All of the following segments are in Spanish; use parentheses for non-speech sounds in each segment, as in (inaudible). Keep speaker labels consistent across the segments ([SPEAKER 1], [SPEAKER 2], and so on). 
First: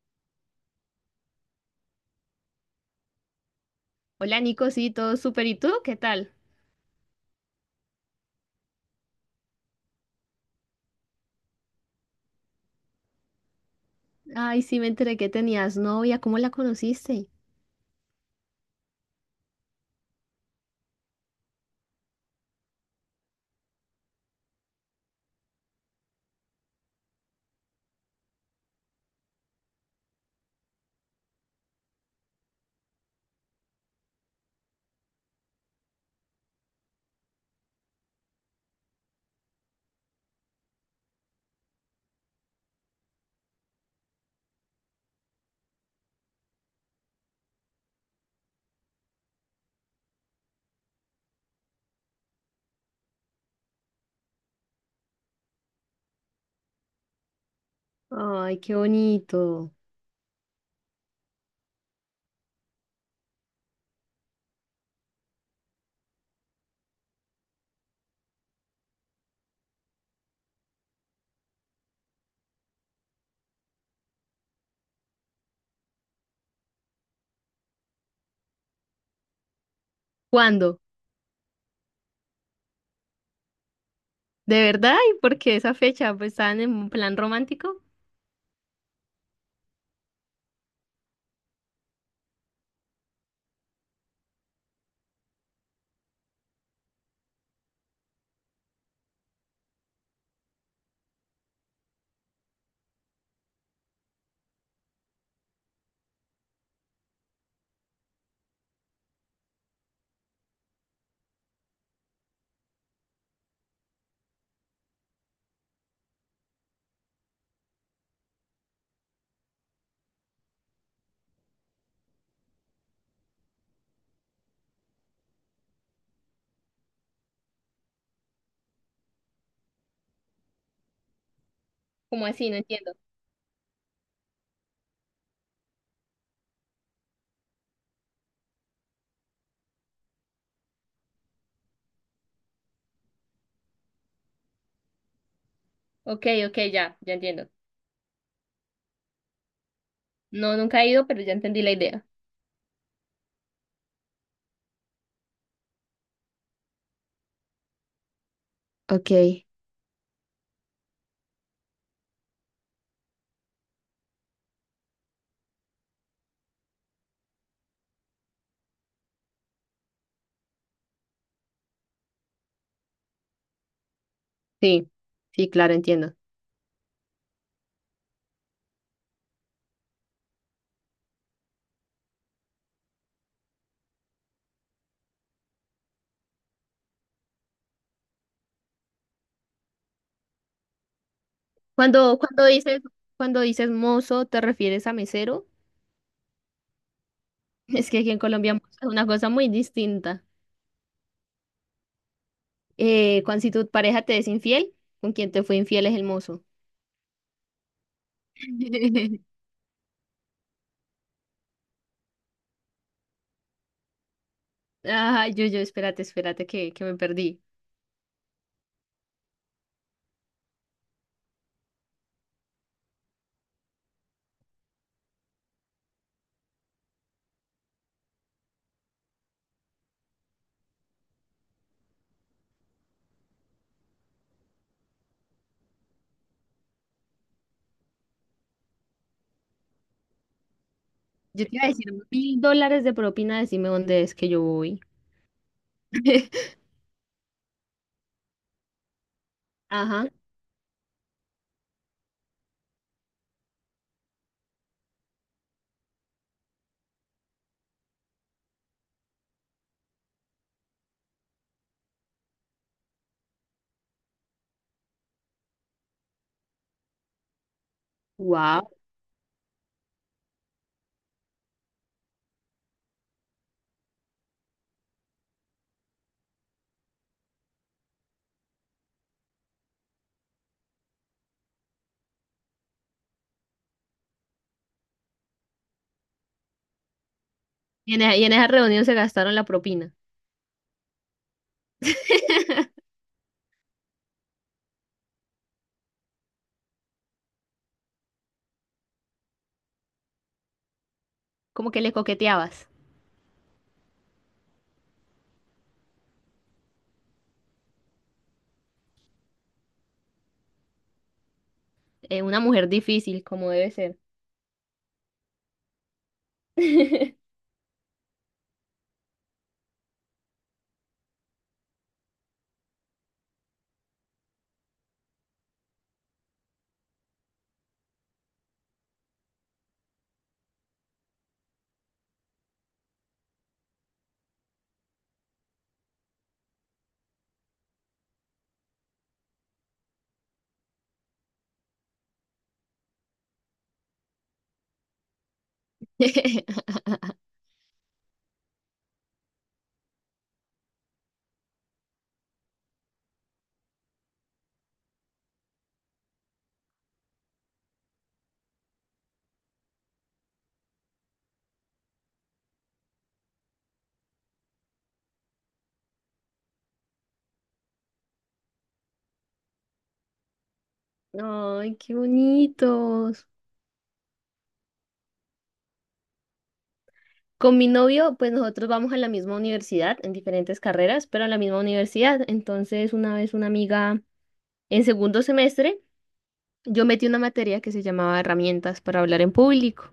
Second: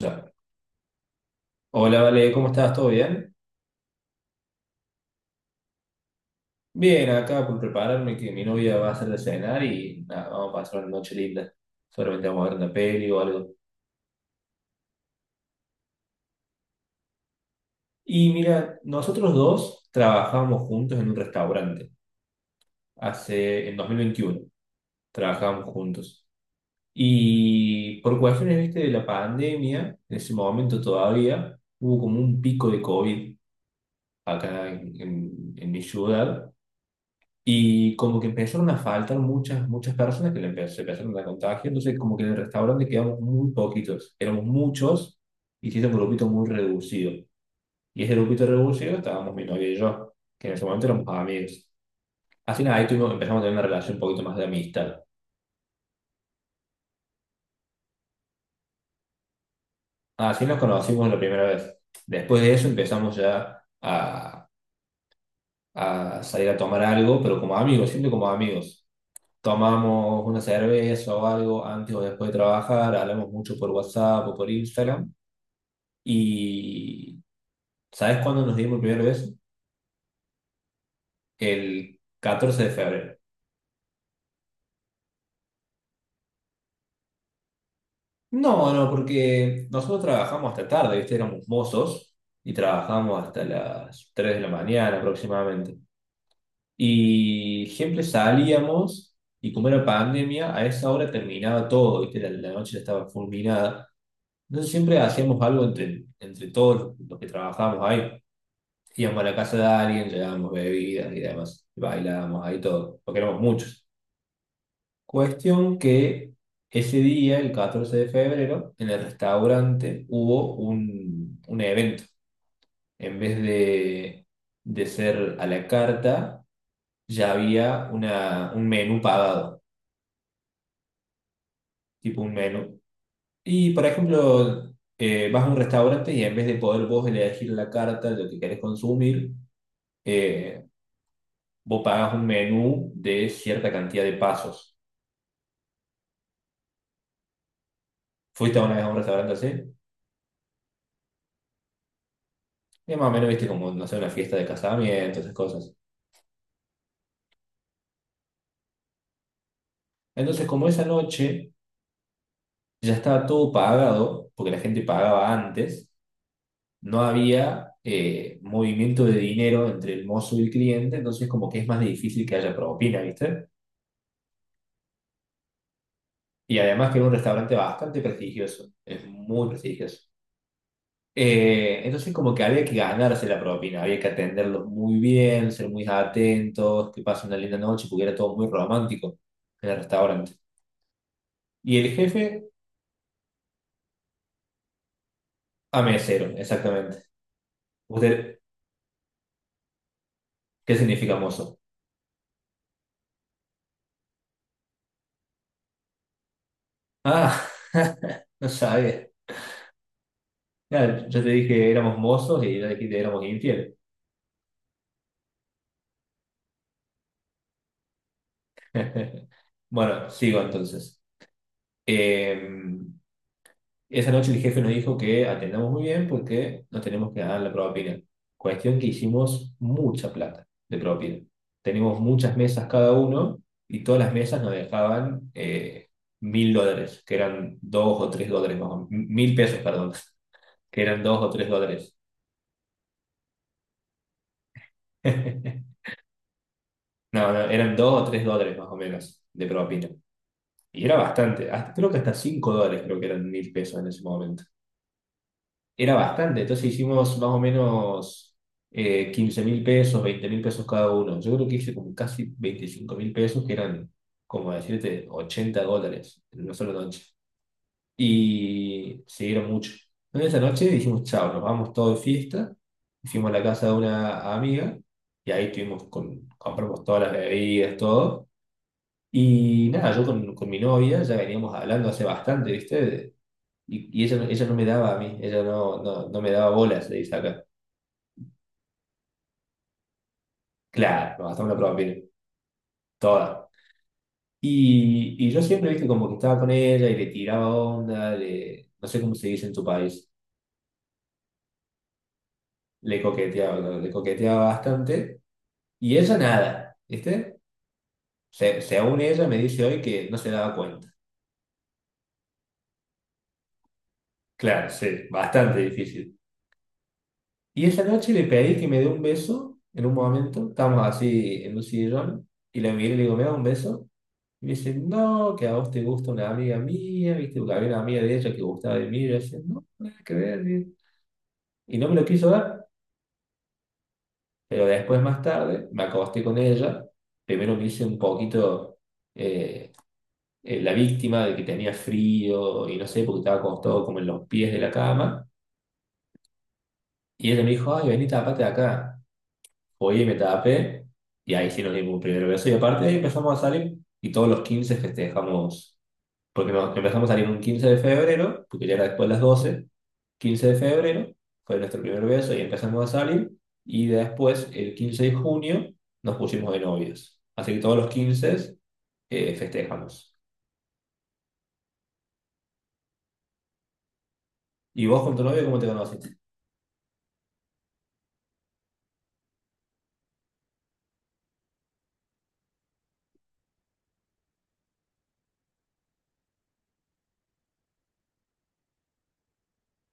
[SPEAKER 1] Ya. Hola, Vale, ¿cómo estás? ¿Todo bien?
[SPEAKER 2] Hola Nico, sí, todo súper. ¿Y tú? ¿Qué tal?
[SPEAKER 1] Bien, acá por prepararme que mi novia va a hacer de cenar y nada, vamos a pasar una noche linda. Solamente vamos a ver una peli o algo.
[SPEAKER 2] Ay, sí, me enteré que tenías novia. ¿Cómo la conociste?
[SPEAKER 1] Y mira, nosotros dos trabajábamos juntos en un restaurante hace, en 2021. Trabajábamos juntos. Y por cuestiones, viste, de la pandemia, en ese momento todavía hubo como un pico de COVID acá en mi ciudad. Y como que empezaron a faltar muchas, muchas personas que se empezaron a contagiar. Entonces, como que en el restaurante quedamos muy poquitos. Éramos muchos y sí era un grupito muy reducido. Y ese grupito reducido estábamos mi novia y yo, que en ese momento éramos amigos. Así nada, ahí tuvimos, empezamos a tener una relación un poquito más de amistad.
[SPEAKER 2] Ay, qué bonito.
[SPEAKER 1] Ah, así nos conocimos la primera vez. Después de eso empezamos ya a salir a tomar algo, pero como amigos, siempre como amigos. Tomamos una cerveza o algo antes o después de trabajar, hablamos mucho por WhatsApp o por Instagram. Y ¿sabes cuándo nos dimos el primer beso?
[SPEAKER 2] ¿Cuándo?
[SPEAKER 1] El 14 de febrero.
[SPEAKER 2] ¿De verdad? ¿Y por qué esa fecha? ¿Pues estaban en un plan romántico?
[SPEAKER 1] No, no, porque nosotros trabajamos hasta tarde, ¿viste? Éramos mozos y trabajamos hasta las 3 de la mañana aproximadamente. Y siempre salíamos y como era pandemia, a esa hora terminaba todo, ¿viste? La noche ya estaba fulminada. Entonces siempre hacíamos algo entre todos los que trabajábamos ahí. Íbamos a la casa de alguien, llevábamos bebidas y demás, bailábamos ahí todo, porque éramos muchos. Cuestión que ese día, el 14 de febrero, en el restaurante hubo un evento. En vez de ser a la carta, ya había un menú pagado, tipo
[SPEAKER 2] ¿Cómo
[SPEAKER 1] un
[SPEAKER 2] así? No
[SPEAKER 1] menú.
[SPEAKER 2] entiendo.
[SPEAKER 1] Y, por ejemplo, vas a un restaurante y en vez de poder vos elegir la carta, lo que querés consumir, eh, vos pagás un menú de cierta cantidad de pasos.
[SPEAKER 2] Ok, ok, ya, ya entiendo.
[SPEAKER 1] ¿Fuiste una vez a un restaurante así?
[SPEAKER 2] No, nunca he ido, pero ya entendí la idea.
[SPEAKER 1] Y más o menos viste como, no sé, una fiesta de casamiento, esas cosas.
[SPEAKER 2] Ok,
[SPEAKER 1] Entonces, como esa noche ya estaba todo pagado, porque la gente pagaba antes, no había movimiento de dinero entre el mozo y el cliente, entonces como que es más difícil que haya propina, ¿viste?
[SPEAKER 2] sí, sí, claro, entiendo.
[SPEAKER 1] Y además que era un restaurante bastante prestigioso, es muy prestigioso. Entonces como que había que ganarse la propina, había que atenderlos muy bien, ser muy atentos, que pasen una linda noche, porque era todo muy romántico en el restaurante. Y el
[SPEAKER 2] Cuando, cuando
[SPEAKER 1] jefe
[SPEAKER 2] dices, cuando dices mozo, ¿te refieres a mesero? (laughs)
[SPEAKER 1] a mesero, exactamente.
[SPEAKER 2] Es que aquí en
[SPEAKER 1] ¿Usted
[SPEAKER 2] Colombia mozo es una cosa muy distinta.
[SPEAKER 1] qué significa mozo?
[SPEAKER 2] Cuando si tu pareja te es infiel, con quien te fue infiel es el mozo.
[SPEAKER 1] Ah, (laughs) no sabía.
[SPEAKER 2] (laughs)
[SPEAKER 1] Ya, yo te dije que éramos mozos y yo te dije que éramos infieles.
[SPEAKER 2] Ay, yo, espérate, espérate, que me perdí.
[SPEAKER 1] (laughs) Bueno, sigo entonces. Eh, Esa noche el jefe nos dijo que atendamos muy bien porque nos tenemos que dar la propina. Cuestión que hicimos mucha plata de propina. Teníamos muchas mesas cada uno y todas las mesas nos dejaban $1000, que eran 2 o 3 dólares más o menos. 1000 pesos, perdón, (laughs) que eran dos o
[SPEAKER 2] Yo
[SPEAKER 1] tres
[SPEAKER 2] te iba a decir
[SPEAKER 1] dólares.
[SPEAKER 2] $1.000 de propina, decime dónde es que yo voy.
[SPEAKER 1] (laughs)
[SPEAKER 2] (laughs)
[SPEAKER 1] No, no, eran 2 o 3 dólares más o menos de propina.
[SPEAKER 2] Ajá.
[SPEAKER 1] Y era bastante, creo que hasta $5 creo que eran 1000 pesos en ese momento. Era bastante, entonces hicimos más o menos 15 mil pesos, 20.000 pesos cada uno. Yo creo que hice como casi 25.000 pesos, que eran, como decirte, $80 en una sola noche.
[SPEAKER 2] Wow.
[SPEAKER 1] Y se era mucho. Entonces esa noche dijimos, chao, nos vamos todos de fiesta. Fuimos a la casa de una amiga y ahí tuvimos con, compramos todas las bebidas, todo. Y nada, yo con mi novia ya veníamos hablando hace bastante, ¿viste? Y ella, ella no me daba a mí, ella no, no, no me daba bolas, le dice acá.
[SPEAKER 2] Y en esa reunión se gastaron la propina.
[SPEAKER 1] Claro, nos gastamos la prueba, viene,
[SPEAKER 2] (laughs)
[SPEAKER 1] toda. Y yo siempre, viste, como que estaba con ella y le tiraba onda, le, no sé cómo se dice en tu país,
[SPEAKER 2] Como que le coqueteabas.
[SPEAKER 1] le coqueteaba, ¿no? Le coqueteaba bastante. Y ella nada, ¿viste? Se, según ella me dice hoy que no se daba cuenta.
[SPEAKER 2] Una mujer difícil, como debe ser.
[SPEAKER 1] Claro, sí, bastante difícil.
[SPEAKER 2] (laughs)
[SPEAKER 1] Y esa noche le pedí que me dé un beso en un momento, estábamos así en un sillón, y la miré y le digo, ¿me da un beso? Y me dice no, que a vos te gusta una amiga mía, ¿viste? Porque había una amiga de ella que gustaba de mí. Y yo decía, no, nada que ver. Y no me lo quiso dar. Pero después, más tarde, me acosté con ella. Primero me hice un poquito eh, la víctima de que tenía frío y no sé, porque estaba acostado como en los pies de la cama. Y ella me dijo, ay, vení, tapate acá. Oye, me tapé. Y ahí sí nos dimos un primer beso. Y aparte de ahí empezamos a salir y todos los 15 festejamos porque nos empezamos a salir un 15 de febrero, porque ya era después de las doce 15 de febrero, fue nuestro primer beso y empezamos a salir, y después el 15 de junio nos pusimos de novios. Así que todos los 15 festejamos.
[SPEAKER 2] Ay, qué bonitos.
[SPEAKER 1] ¿Y vos con tu novio cómo te conociste?
[SPEAKER 2] Con mi novio, pues nosotros vamos a la misma universidad, en diferentes carreras, pero a la misma universidad. Entonces, una vez una amiga en segundo semestre. Yo metí una materia que se llamaba herramientas para hablar en público.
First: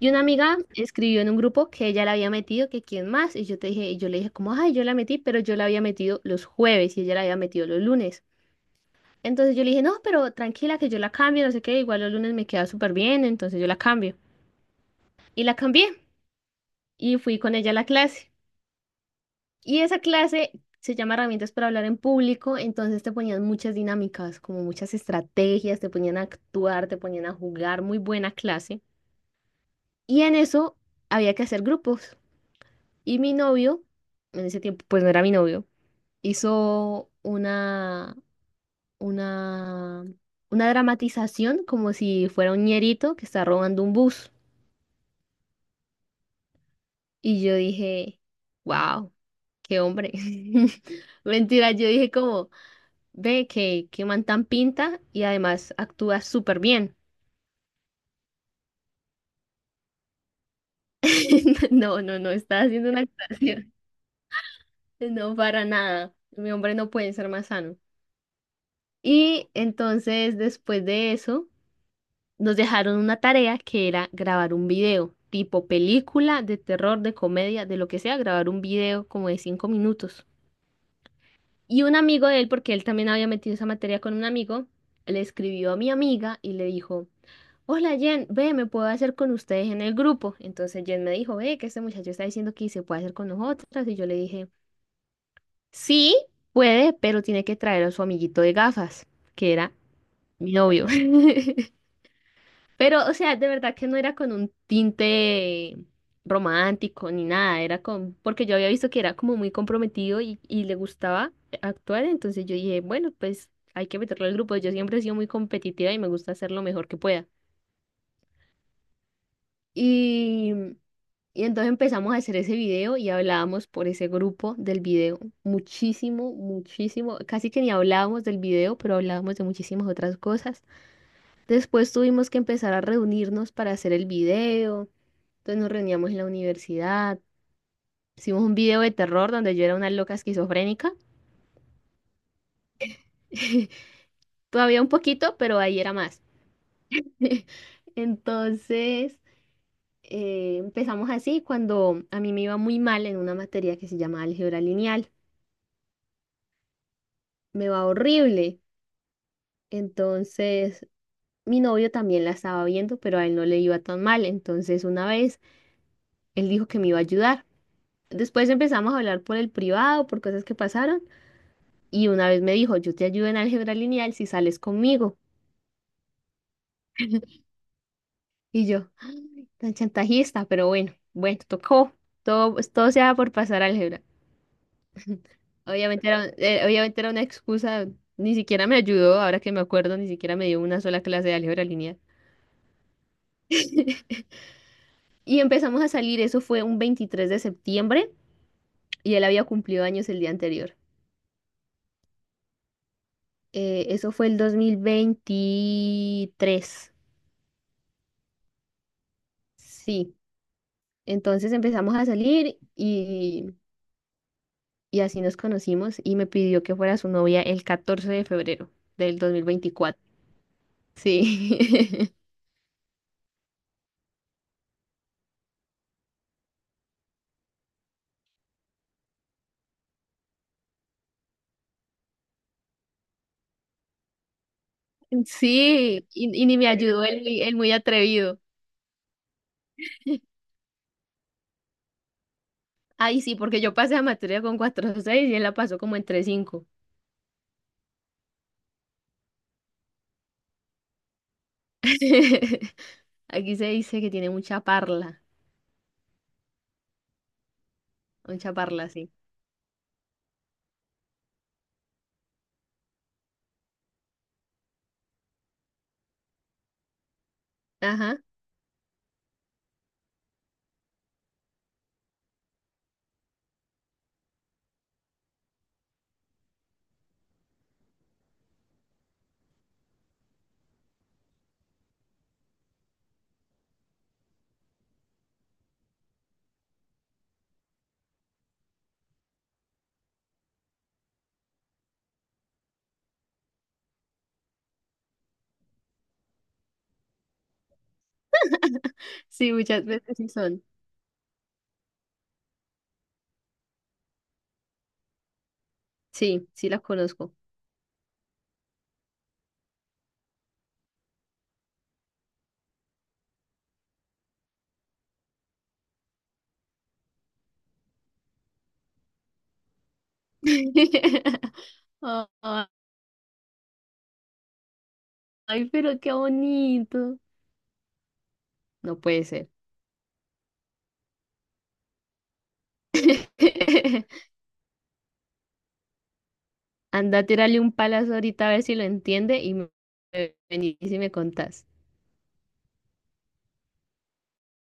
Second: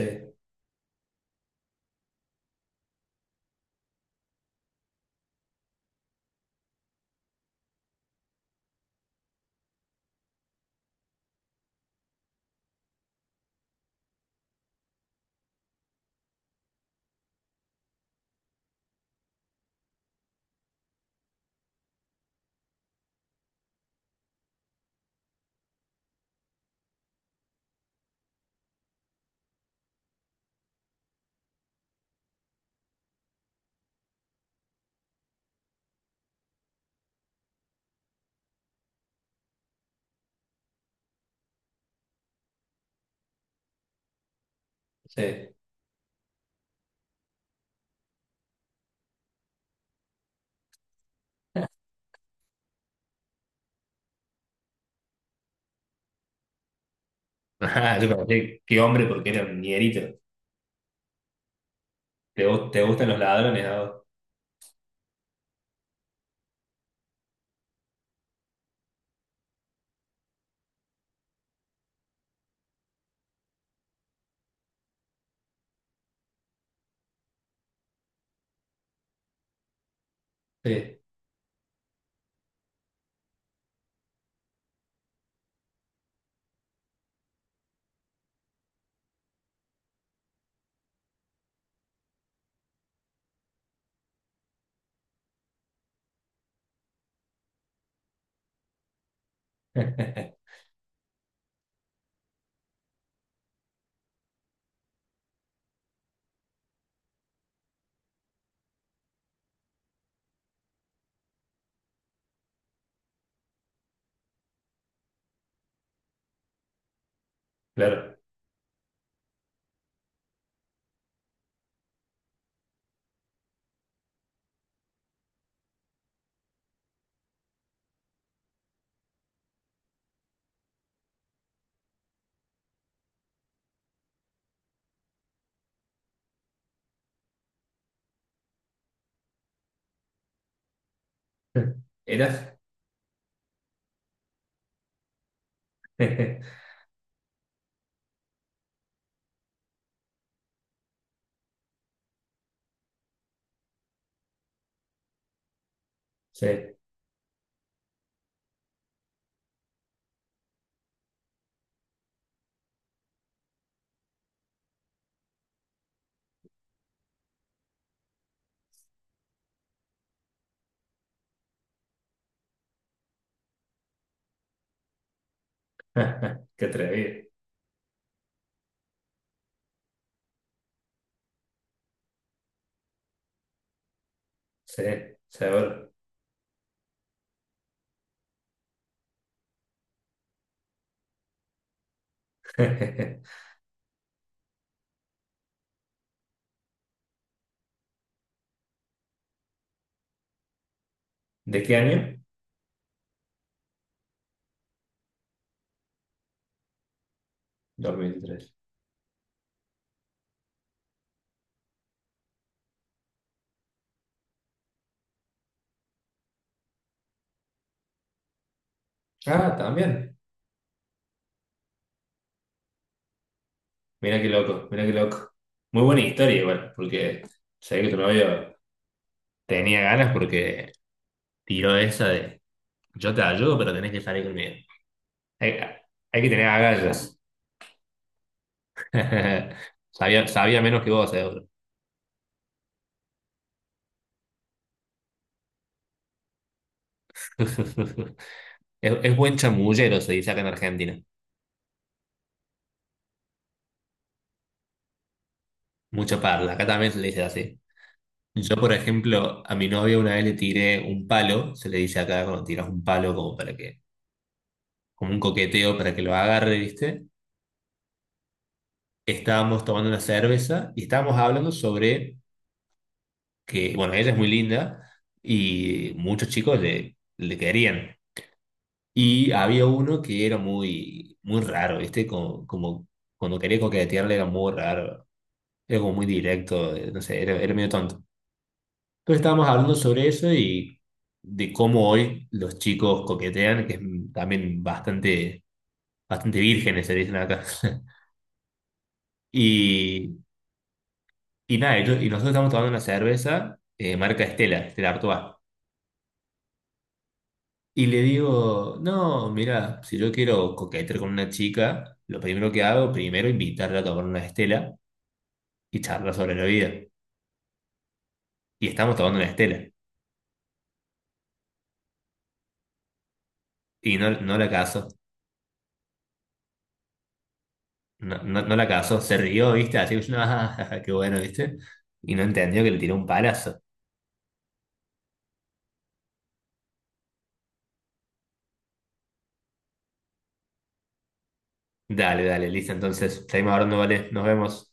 [SPEAKER 2] Y una amiga escribió en un grupo que ella la había metido, que quién más. Y yo te dije, y yo le dije como, ay, yo la metí, pero yo la había metido los jueves y ella la había metido los lunes. Entonces yo le dije, no, pero tranquila que yo la cambio, no sé qué, igual los lunes me queda súper bien, entonces yo la cambio. Y la cambié y fui con ella a la clase. Y esa clase se llama herramientas para hablar en público, entonces te ponían muchas dinámicas, como muchas estrategias, te ponían a actuar, te ponían a jugar, muy buena clase. Y en eso había que hacer grupos. Y mi novio, en ese tiempo, pues no era mi novio, hizo una, una dramatización como si fuera un ñerito que está robando un bus.
[SPEAKER 1] sí.
[SPEAKER 2] Y yo dije, wow, qué hombre. (laughs) Mentira, yo dije como, ve que man tan pinta y además actúa súper bien.
[SPEAKER 1] (laughs) Ajá, yo conocí, qué hombre, porque era un ñerito.
[SPEAKER 2] (laughs) No, no, no,
[SPEAKER 1] ¿Te,
[SPEAKER 2] está
[SPEAKER 1] te
[SPEAKER 2] haciendo una
[SPEAKER 1] gustan los ladrones,
[SPEAKER 2] actuación.
[SPEAKER 1] a vos?
[SPEAKER 2] No, para nada. Mi hombre no puede ser más sano. Y entonces, después de eso, nos dejaron una tarea que era grabar un video, tipo película, de terror, de comedia, de lo que sea, grabar un video como de 5 minutos.
[SPEAKER 1] Sí.
[SPEAKER 2] Y un amigo de él, porque él también había metido esa materia con un amigo, le escribió a mi amiga y le dijo, Hola Jen, ve, me puedo hacer con ustedes en el grupo. Entonces Jen me dijo, ve, que este muchacho está diciendo que se puede hacer con nosotras. Y yo le dije, sí, puede, pero tiene que traer a su amiguito de gafas, que era
[SPEAKER 1] (laughs)
[SPEAKER 2] mi novio. (laughs) Pero, o sea, de verdad que no era con un tinte romántico ni nada, era con, porque yo había visto que era como muy comprometido y le gustaba actuar, entonces yo dije, bueno, pues hay que meterlo al grupo, yo siempre he sido muy competitiva y me gusta hacer lo mejor que pueda.
[SPEAKER 1] Claro.
[SPEAKER 2] Y, y entonces empezamos a hacer ese video y hablábamos por ese grupo del video muchísimo, muchísimo, casi que ni hablábamos del video, pero hablábamos de muchísimas otras cosas. Después tuvimos que empezar a reunirnos para hacer el video. Entonces nos reuníamos en la universidad, hicimos un video de terror donde yo era una loca esquizofrénica,
[SPEAKER 1] ¿Eras?
[SPEAKER 2] (laughs) todavía un poquito, pero ahí era más.
[SPEAKER 1] (laughs)
[SPEAKER 2] (laughs) Entonces empezamos así cuando a mí me iba muy mal en una materia que se llama álgebra lineal,
[SPEAKER 1] Sí. (laughs)
[SPEAKER 2] me va horrible. Entonces mi novio también la estaba viendo, pero a él no le iba tan mal. Entonces una vez él dijo que me iba a ayudar. Después empezamos a hablar por el privado, por cosas que pasaron. Y una vez me dijo, yo te ayudo en álgebra lineal si sales conmigo.
[SPEAKER 1] Qué atrevido.
[SPEAKER 2] Y yo, "Ay, tan chantajista, pero bueno, bueno, tocó. Todo, pues, todo se sea por pasar álgebra.
[SPEAKER 1] Sí,
[SPEAKER 2] (laughs)
[SPEAKER 1] seguro.
[SPEAKER 2] Obviamente era una excusa, ni siquiera me ayudó, ahora que me acuerdo, ni siquiera me dio una sola clase de álgebra lineal.
[SPEAKER 1] (laughs)
[SPEAKER 2] (laughs) Y empezamos a salir, eso fue un 23 de septiembre y él había cumplido años el día anterior.
[SPEAKER 1] ¿De qué año?
[SPEAKER 2] Eso fue el 2023.
[SPEAKER 1] 2003.
[SPEAKER 2] Sí, entonces empezamos a salir y, así nos conocimos y me pidió que fuera su novia el 14 de febrero del dos mil
[SPEAKER 1] Ah,
[SPEAKER 2] veinticuatro
[SPEAKER 1] también.
[SPEAKER 2] Sí,
[SPEAKER 1] Mira qué loco, mira qué loco. Muy buena historia igual, porque sé que tu novio tenía ganas porque tiró esa de yo te ayudo, pero tenés que salir conmigo.
[SPEAKER 2] (laughs)
[SPEAKER 1] Hay,
[SPEAKER 2] sí,
[SPEAKER 1] hay que
[SPEAKER 2] y,
[SPEAKER 1] tener
[SPEAKER 2] y ni me ayudó
[SPEAKER 1] agallas.
[SPEAKER 2] el, el muy atrevido.
[SPEAKER 1] (laughs) Sabía, sabía menos que vos, seguro.
[SPEAKER 2] Ay, sí, porque yo pasé la materia con 4,6 y él la pasó como en 3,5.
[SPEAKER 1] (laughs) Es buen chamullero, se dice acá en Argentina.
[SPEAKER 2] (laughs) Aquí se dice que tiene
[SPEAKER 1] Mucha parla, acá también se le dice así.
[SPEAKER 2] mucha
[SPEAKER 1] Yo, por
[SPEAKER 2] parla, sí.
[SPEAKER 1] ejemplo, a mi novia una vez le tiré un palo, se le dice acá cuando tiras un palo como para que como un coqueteo para que lo agarre, ¿viste?
[SPEAKER 2] Ajá,
[SPEAKER 1] Estábamos tomando una cerveza y estábamos hablando sobre que, bueno, ella es muy linda y muchos chicos le querían. Y había uno que era muy, muy raro, ¿viste? Como cuando quería coquetearle era muy raro, era como muy directo, no sé, era medio tonto. Entonces estábamos hablando sobre eso y de cómo hoy los chicos coquetean, que es también bastante, bastante vírgenes, se dicen acá. (laughs)
[SPEAKER 2] sí, muchas veces
[SPEAKER 1] Y
[SPEAKER 2] sí son.
[SPEAKER 1] Y nada, y nosotros estamos tomando una cerveza, marca Estela, Estela Artois.
[SPEAKER 2] Sí, sí las conozco.
[SPEAKER 1] Y le digo, no, mira, si yo quiero coquetear con una chica, lo primero que hago, primero invitarla a tomar una Estela y charlar sobre la vida. Y estamos tomando una Estela.
[SPEAKER 2] (laughs)
[SPEAKER 1] Y no, no la casó,
[SPEAKER 2] Ay, pero qué bonito.
[SPEAKER 1] no, no, no la
[SPEAKER 2] No
[SPEAKER 1] casó, se
[SPEAKER 2] puede ser.
[SPEAKER 1] rió, ¿viste? Así que yo, no, (laughs) ah, qué bueno, ¿viste? Y no entendió que le tiró un palazo.
[SPEAKER 2] (laughs) Anda, tírale un palazo ahorita a ver si lo entiende y me venís y me contás.
[SPEAKER 1] Dale, dale, listo, entonces, seguimos hablando, vale, nos vemos.